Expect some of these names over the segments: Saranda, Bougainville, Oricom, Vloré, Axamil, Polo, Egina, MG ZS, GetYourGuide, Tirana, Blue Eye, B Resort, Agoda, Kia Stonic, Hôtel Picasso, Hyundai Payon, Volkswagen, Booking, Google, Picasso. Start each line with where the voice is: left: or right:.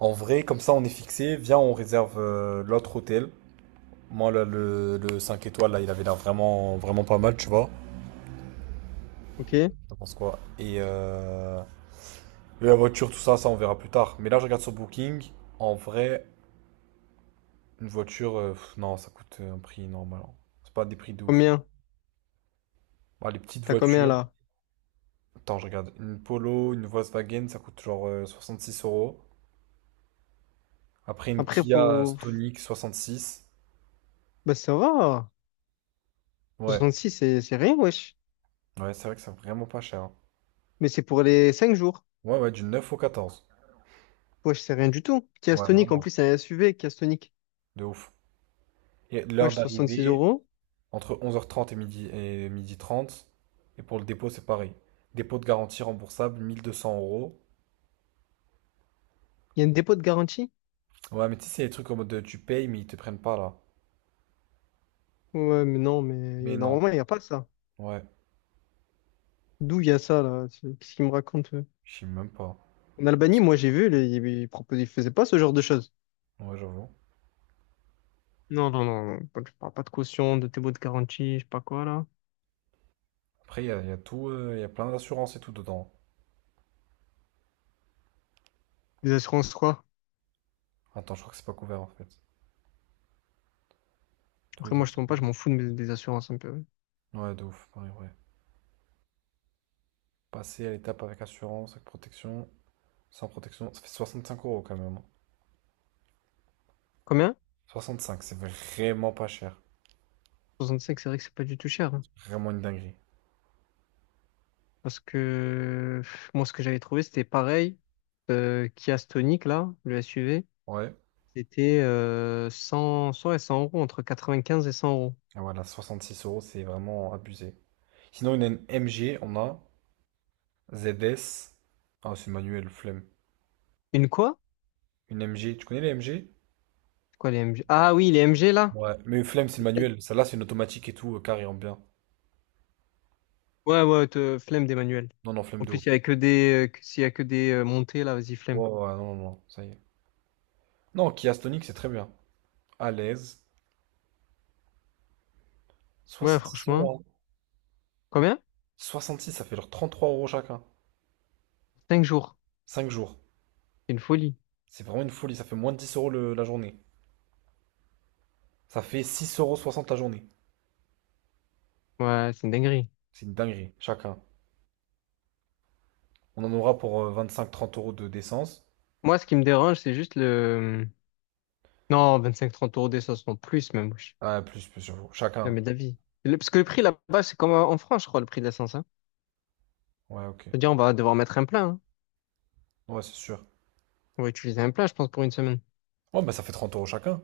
right: En vrai, comme ça, on est fixé. Viens, on réserve l'autre hôtel. Moi, là, le 5 étoiles, là, il avait l'air vraiment, vraiment pas mal, tu vois.
left: Ok.
right: Je pense quoi. Et la voiture, tout ça, ça, on verra plus tard. Mais là, je regarde sur Booking. En vrai, une voiture, non, ça coûte un prix normal, hein. C'est pas des prix de ouf.
left: Combien?
right: Bah, les petites
left: T'as combien
right: voitures.
left: là?
right: Attends, je regarde. Une Polo, une Volkswagen, ça coûte genre 66 euros. Après, une
left: Après,
right: Kia
left: faut.
right: Stonic, 66.
left: Bah, ça va.
right: Ouais,
left: 66, c'est rien, wesh.
right: ouais, c'est vrai que c'est vraiment pas cher, hein.
left: Mais c'est pour les 5 jours.
right: Ouais, ouais, du 9 au 14.
left: Wesh, c'est rien du tout. Kia
right: Ouais,
left: Stonic, en
right: vraiment.
left: plus, c'est un SUV, Kia Stonic.
right: De ouf. Et l'heure
left: Wesh, 66
right: d'arrivée,
left: euros.
right: entre 11h30 et midi, et 12h30. Et pour le dépôt, c'est pareil. Dépôt de garantie remboursable, 1200 euros.
left: Il y a un dépôt de garantie?
right: Ouais, mais tu sais, c'est les trucs en mode de, tu payes, mais ils te prennent pas là.
left: Ouais, mais non,
right: Mais
left: mais
right: non.
left: normalement, il n'y a pas ça.
right: Ouais,
left: D'où il y a ça, là? C'est- Qu'est-ce qu'il me raconte?
right: je sais même pas.
left: En Albanie, moi, j'ai vu, les- ils proposaient, ils faisaient pas ce genre de choses.
right: Ouais, j'avoue.
left: Non, non, non, non. Pas- Je parle pas de caution, de dépôt de garantie, je sais pas quoi, là.
right: Après, il y a tout, il y a plein d'assurances et tout dedans.
left: Des assurances, quoi.
right: Attends, je crois que c'est pas couvert en fait. Tous
left: Après,
right: les
left: moi,
right: autres.
left: je tombe pas, je m'en fous de mes- des assurances un peu.
right: Ouais, de ouf, pareil, ouais. Passer à l'étape avec assurance, avec protection, sans protection, ça fait 65 € quand même.
left: Combien?
right: 65, c'est vraiment pas cher.
left: 65, c'est vrai que c'est pas du tout cher, hein.
right: Vraiment une dinguerie.
left: Parce que pff, moi, ce que j'avais trouvé, c'était pareil. Kia Stonic, là, le SUV,
right: Ouais.
left: c'était 100, 100 et 100 euros, entre 95 et 100 euros.
right: Ah, voilà, six euros, c'est vraiment abusé. Sinon, une MG, on a ZS. Ah, c'est manuel, flemme.
left: Une quoi?
right: Une MG, tu connais les MG?
left: C'est quoi les MG? Ah oui, les MG, là?
right: Ouais, mais flemme, c'est manuel. Celle-là, c'est une automatique et tout, carré en bien.
left: Ouais, ouais, te- flemme des manuels.
right: Non, non, flemme
left: En
right: de
left: plus,
right: ouf.
left: il y a que des, que- s'il y a que des montées, là, vas-y, flemme.
right: Ouais, ouais, ouais, non, non, non, ça y est. Non, Kia Stonic, c'est très bien. À l'aise.
left: Ouais,
right: Six
left: franchement.
right: euros, hein.
left: Combien?
right: 66, ça fait genre 3 € chacun.
left: 5 jours.
right: 5 jours.
left: C'est une folie.
right: C'est vraiment une folie, ça fait moins de 10 € la journée. Ça fait 6,60 € la journée.
left: Ouais, c'est une dinguerie.
right: C'est une dinguerie, chacun. On en aura pour vingt cinq trente euros de d'essence.
left: Moi, ce qui me dérange, c'est juste le... Non, 25-30 euros d'essence, non, plus même.
right: Ah, plus, plus, j'avoue. Chacun.
left: Jamais d'avis. Le- Parce que le prix là-bas, c'est comme en France, je crois, le prix de l'essence, hein.
right: Ouais, ok.
left: C'est-à-dire, on va devoir mettre un plein, hein.
right: Ouais, c'est sûr.
left: On va utiliser un plein, je pense, pour 1 semaine.
right: Ouais, bah ça fait 30 € chacun.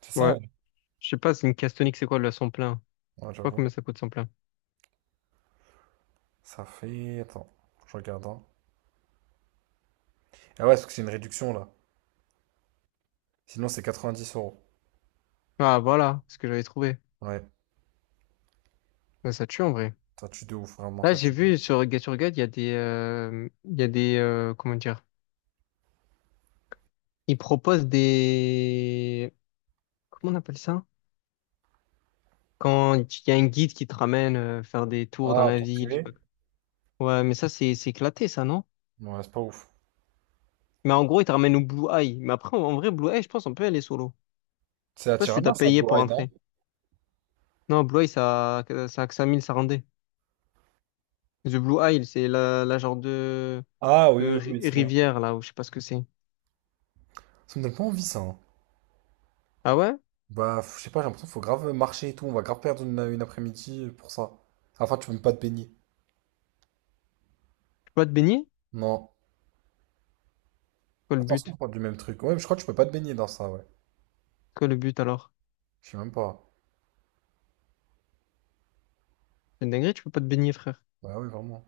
right: C'est ça, en
left: Ouais.
right: vrai.
left: Je sais pas, c'est une caisse tonique, c'est quoi le son plein?
right: Ouais,
left: Je sais pas
right: j'avoue.
left: combien ça coûte son plein.
right: Ça fait... Attends, je regarde, hein. Ah ouais, parce que c'est une réduction, là. Sinon, c'est 90 euros.
left: Ah, voilà, ce que j'avais trouvé.
right: Ouais,
left: Ouais, ça tue en vrai.
right: ça tue de ouf, vraiment,
left: Là,
right: ça
left: j'ai
right: tue.
left: vu sur GetYourGuide, il y a des... Il y a des... comment dire? Ils proposent des... Comment on appelle ça? Quand il y a un guide qui te ramène faire des tours dans
right: Ah,
left: la
right: tour
left: ville, je sais
right: privé?
left: pas. Ouais, mais ça, c'est éclaté, ça, non?
right: Ouais, c'est pas ouf.
left: Mais en gros, il te ramène au Blue Eye. Mais après, en vrai, Blue Eye, je pense, on peut aller solo.
right: C'est à
left: Pas si tu
right: Tirana,
left: t'as
right: ça,
left: payé
right: Blue
left: pour
right: Eye, non?
left: entrer. Non, Blue Eye, ça a que 5000, ça rendait. The Blue Isle, c'est la genre
right: Ah oui,
left: de
right: oui,
left: ri-
right: oui, c'est bon.
left: rivière, là, où je sais pas ce que c'est.
right: Ça me donne pas envie, ça, hein.
left: Ah ouais? Tu
right: Bah, je sais pas, j'ai l'impression qu'il faut grave marcher et tout. On va grave perdre une après-midi pour ça. Enfin, tu peux même pas te baigner.
left: peux pas te baigner?
right: Non.
left: Quoi le
right: Attention,
left: but?
right: on parle du même truc. Ouais, je crois que tu peux pas te baigner dans ça, ouais.
left: Quoi le but alors?
right: Je sais même pas.
left: C'est une dinguerie, tu peux pas te baigner, frère.
right: Ouais, ouais, vraiment.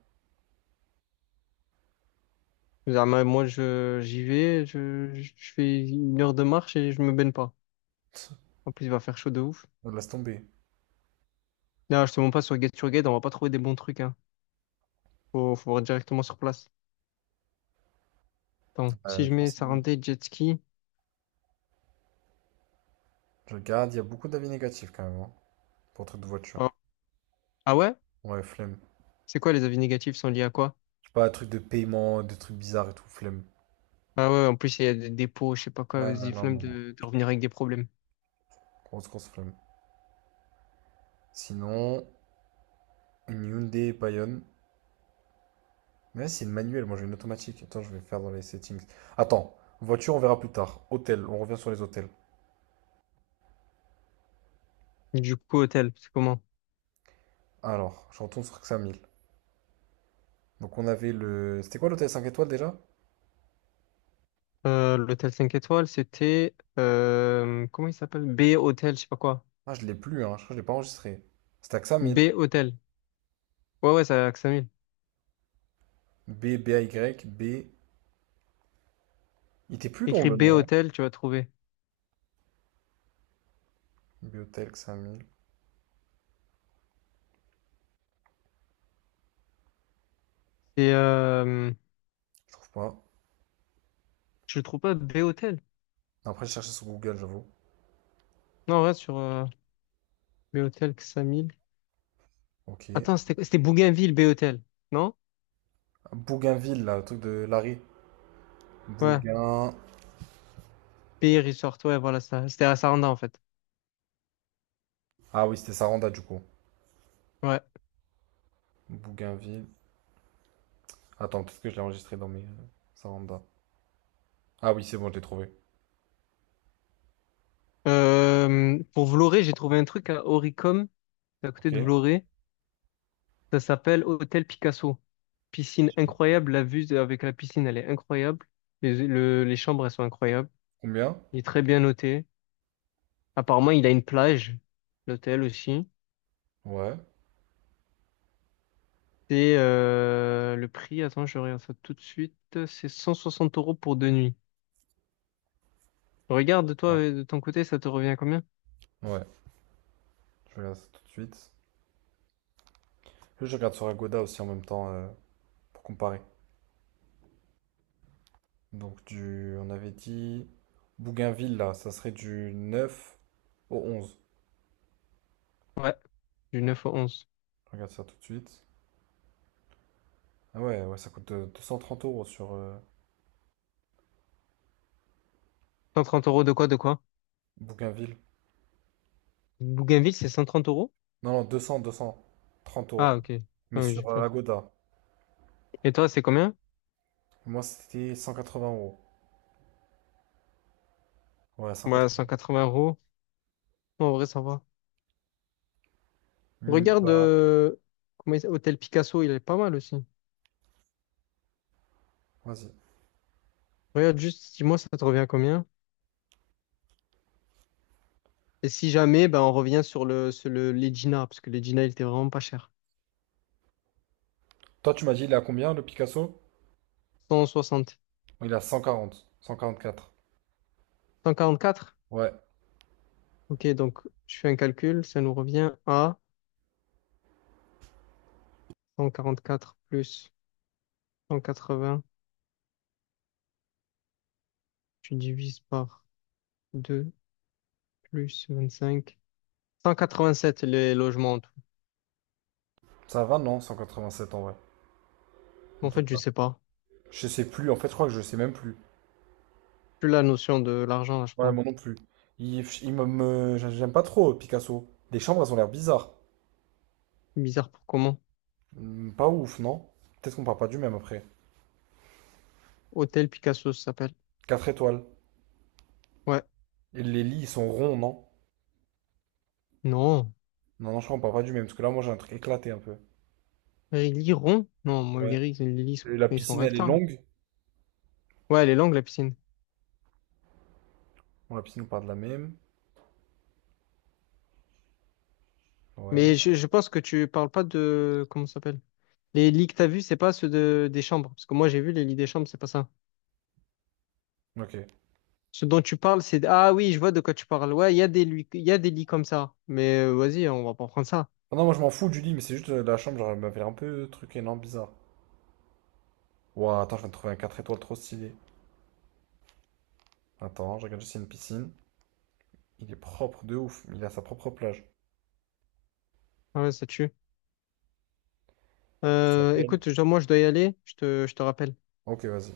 left: Ah, mais moi, j'y vais, je fais 1 heure de marche et je me baigne pas. En plus, il va faire chaud de ouf.
right: On laisse tomber.
left: Là, je te montre pas sur Get Your Guide, on va pas trouver des bons trucs, hein. Faut voir directement sur place. Attends, si je
right: Je
left: mets
right: pense que
left: ça
right: c'est bien.
left: rendait jet ski.
right: Je regarde, il y a beaucoup d'avis négatifs quand même, hein, pour trucs de voiture.
left: Ah, ah ouais?
right: Ouais, flemme.
left: C'est quoi les avis négatifs sont liés à quoi?
right: Je sais pas, trucs de paiement, des trucs bizarres et tout, flemme.
left: Ah ouais, en plus, il y a des dépôts, je sais pas quoi,
right: Ouais, non,
left: vas-y,
right: non,
left: flemme
right: non.
left: de revenir avec des problèmes.
right: Grosse, grosse flemme. Sinon, une Hyundai Payon. Mais c'est une manuelle, moi j'ai une automatique. Attends, je vais faire dans les settings. Attends, voiture, on verra plus tard. Hôtel, on revient sur les hôtels.
left: Du coup, hôtel, c'est comment?
right: Alors, je retourne sur 5000. Donc on avait le... C'était quoi l'hôtel 5 étoiles déjà?
left: L'hôtel 5 étoiles, c'était, comment il s'appelle? B Hôtel, je sais pas quoi.
right: Ah, je l'ai plus, hein. Je crois que je l'ai pas enregistré. C'était à 5000.
left: B Hôtel. Ouais, ouais, ça à Axamil.
right: B, B, A, Y, B... Il était plus long
left: Écris
right: le
left: B
right: nom, hein.
left: Hôtel, tu vas trouver.
right: Biotelk 5 000,
left: Et,
right: je trouve pas.
left: je le trouve pas, B Hôtel.
right: Après, je cherchais sur Google, j'avoue.
left: Non, reste sur, B Hôtel, Axamil.
right: Ok.
left: Attends, c'était Bougainville, B Hôtel. Non?
right: Bougainville, là, le truc de Larry.
left: Ouais.
right: Bougain.
left: B Resort, ouais, voilà ça. C'était à Saranda, en fait.
right: Ah oui, c'était Saranda, du coup.
left: Ouais.
right: Bougainville. Attends, peut-être que je l'ai enregistré dans mes, Saranda. Ah oui, c'est bon, je l'ai trouvé.
left: Pour Vloré, j'ai trouvé un truc à Oricom, c'est à côté
right: Ok.
left: de Vloré. Ça s'appelle Hôtel Picasso. Piscine incroyable. La vue avec la piscine, elle est incroyable. Les, le- les chambres, elles sont incroyables.
right: Combien?
left: Il est très bien noté. Apparemment, il a une plage, l'hôtel aussi.
right: Ouais.
left: C'est le prix, attends, je regarde ça tout de suite. C'est 160 euros pour 2 nuits. Regarde, toi,
right: Ah.
left: de ton côté, ça te revient à combien?
right: Ouais. Je regarde ça tout de suite. Je regarde sur Agoda aussi en même temps, pour comparer. Donc, du... on avait dit. Bougainville, là, ça serait du 9 au 11.
left: Ouais, du 9 au onze.
right: Je regarde ça tout de suite. Ah ouais, ouais, ça coûte 230 € sur
left: Cent trente euros de quoi, de quoi?
right: Bougainville.
left: Bougainville, c'est 130 euros?
right: Non, non, deux cent trente euros.
left: Ah, ok.
right: Mais
left: Ah oui, j'ai
right: sur
left: peur.
right: Agoda.
left: Et toi, c'est combien?
right: Moi, c'était 180 euros. Ouais,
left: Ouais,
right: 180.
left: 180 euros. En vrai, ça va.
right: Mini
left: Regarde,
right: bar.
left: comment il s'appelle, Hôtel Picasso, il est pas mal aussi.
right: Vas-y.
left: Regarde juste, dis-moi, ça te revient à combien? Et si jamais, ben, on revient sur le l'Egina, parce que l'Egina, il était vraiment pas cher.
right: Toi, tu m'as dit, il est à combien le Picasso?
left: 160.
right: Il est à 140. 144.
left: 144.
right: Ouais.
left: Ok, donc je fais un calcul, ça nous revient à 144 plus 180. Tu divises par 2 plus 25. 187 les logements en tout.
right: Ça va, non? 187 en vrai. En
left: En fait, je
right: total.
left: sais pas.
right: Je sais plus. En fait, je crois que je sais même plus.
left: Plus la notion de l'argent, là, je
right: Ouais,
left: crois.
right: moi non plus. J'aime pas trop Picasso. Les chambres, elles ont l'air bizarres.
left: Bizarre pour comment.
right: Hmm, pas ouf, non? Peut-être qu'on parle pas du même après.
left: Hôtel Picasso, ça s'appelle.
right: 4 étoiles.
left: Ouais.
right: Et les lits, ils sont ronds, non?
left: Non.
right: Non, non, je crois qu'on parle pas du même, parce que là, moi, j'ai un truc éclaté un peu.
left: Les lits ronds? Non, moi,
right: Ouais.
left: les lits,
right: Et la
left: ils sont
right: piscine, elle est
left: rectangles.
right: longue.
left: Ouais, elle est longue, la piscine.
right: Bon, la piscine, on parle de la même. Ouais.
left: Mais je pense que tu parles pas de... Comment ça s'appelle? Les lits que t'as vus, c'est pas ceux de, des chambres. Parce que moi, j'ai vu les lits des chambres, c'est pas ça.
right: Ok.
left: Ce dont tu parles, c'est... Ah oui, je vois de quoi tu parles. Ouais, il y a des, lui, il y a des lits comme ça. Mais vas-y, on va pas prendre ça.
right: Ah non, moi, je m'en fous du lit, mais c'est juste la chambre, genre, elle m'avait un peu truc énorme, bizarre. Ouah, attends, je viens de trouver un 4 étoiles trop stylé. Attends, je regarde juste s'il y a une piscine. Il est propre de ouf. Il a sa propre plage.
left: Ah ouais, ça tue. Écoute, je- moi, je dois y aller. Je te rappelle.
right: Ok, vas-y.